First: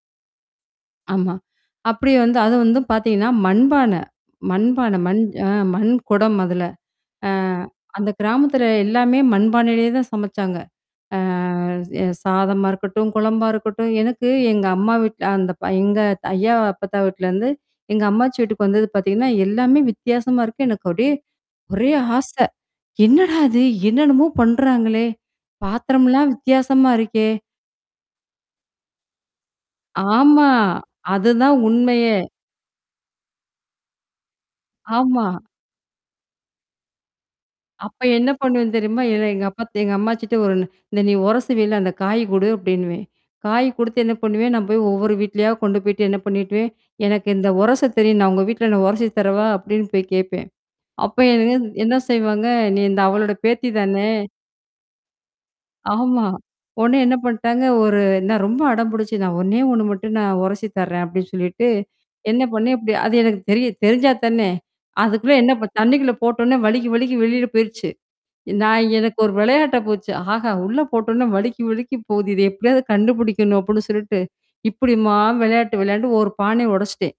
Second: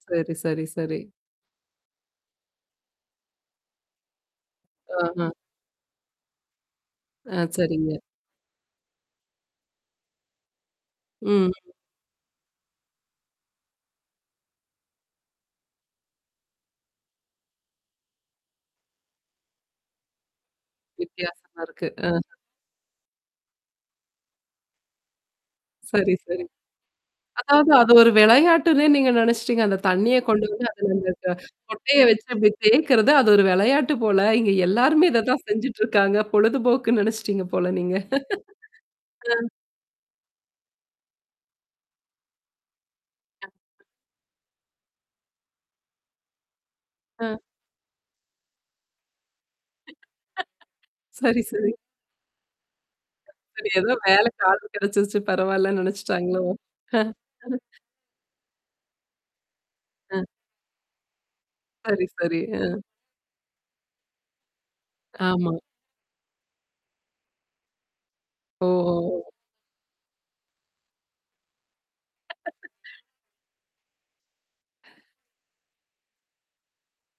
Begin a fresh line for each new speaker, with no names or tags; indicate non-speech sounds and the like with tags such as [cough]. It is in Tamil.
சரி, சரி, சரி.
ஆமா. அப்டி வந்து அது வந்து பார்த்தீங்கன்னா, மண்பான. மண்பான மண்
ஆஹம்.
அ மண் குடம் அதுல. அ
ஆ, சரிங்க.
அந்த கிராமத்துல எல்லாமே மண்பானைலேயே தான் சமைச்சாங்க. அ
ம்.
எ சாதமா இருக்கட்டும், குழம்பா இருக்கட்டும். எனக்கு எங்க அம்மா வீட்ல அந்த பய எங்க ஐயா, அப்பத்தா வீட்லேருந்து, எங்க அம்மாச்சி வீட்டுக்கு வந்தது பார்த்தீங்கன்னா, எல்லாமே வித்தியாசமா இருக்கு. எனக்கு அப்டியே
வித்தியாசமா இருக்கு.
ஒரே
அ.
ஆசை, "என்னடா இது? என்னன்னமோ பண்றாங்களே?
சரி,
பாத்திரம்லாம்
சரி.
வித்தியாசமா இருக்கே!"
அதாவது அது ஒரு விளையாட்டுன்னே நீங்க நெனச்சிட்டீங்க. அந்த தண்ணீிய கொண்டு
ஆமா.
வந்து அத அந்த
அதுதான்
கொட்டைய
உண்மையே.
வச்சு அப்டி தேக்கறது அது ஒரு விளையாட்டு போல. இங்க எல்லாருமே இத
ஆமா.
தான் செஞ்சுட்டுருக்காங்க. பொழுதுபோக்குன்னு நெனச்சுட்டீங்க போல நீங்க.
அப்ப என்ன பண்ணுவேன் தெரியுமா? ஏல
அ.
எங்க அப்பா எங்க அம்மாச்சிட்ட, "ஒரு இந்த நீ உரசுவில அந்த காய் குடு" அப்டின்னுவேன். காய்
[unintelligible]
குடுத்து என்ன பண்ணுவேன், நான் போய் ஒவ்வொரு வீட்லயா கொண்டு போய்ட்டு என்ன பண்ணிட்டுவேன், "எனக்கு
ஆ.
இந்த உரச தெரியும். நான் உங்க வீட்ல நான் உரசி தரவா?" அப்டின்னு
[laughs]
போய் கேட்பேன். அப்ப
சரி,
எனக்கு
சரி.
என்ன செய்வாங்க, "நீ இந்த அவளோட பேத்தி
சரி. ஏதோ
தானே?"
வேலைக்கி ஆள் கிடைச்சிருச்சு பரவால்லன்னு
ஆமா.
நெனச்சுட்டாங்களோ!
உடனே என்ன
[chuckles]
பண்ணிட்டாங்க, ஒரு நான் ரொம்ப அடம்புடிச்சு நான் ஒண்ணே ஒண்ணு மட்டும்
ம்.
நான் உரசி தர்றேன் அப்டின்னு சொல்லிட்டு.
சரி, சரி.
என்ன பண்ணேன்?
அ.
இப்டி அது எனக்கு தெரிய தெரிஞ்சா தானே. அதுக்குள்ள
ஆமா.
என்ன தண்ணிக்குள்ள போட்டோனே வழுக்கி, வழுக்கி வெளில போயிருச்சு. நான் எனக்கு
ஓஹோ!
ஒரு விளையாட்ட போச்சு. ஆஹா! உள்ள போட்டோடனே வழுக்கி, வழுக்கி போகுது. இத எப்டியாவது
[laughs]
கண்டுபுடிக்கணும் அப்டின்னு சொல்ட்டு, இப்படிம்மா விளையாட்டு விளையான்டு, ஒரு பானைய உடைச்சிட்டேன்.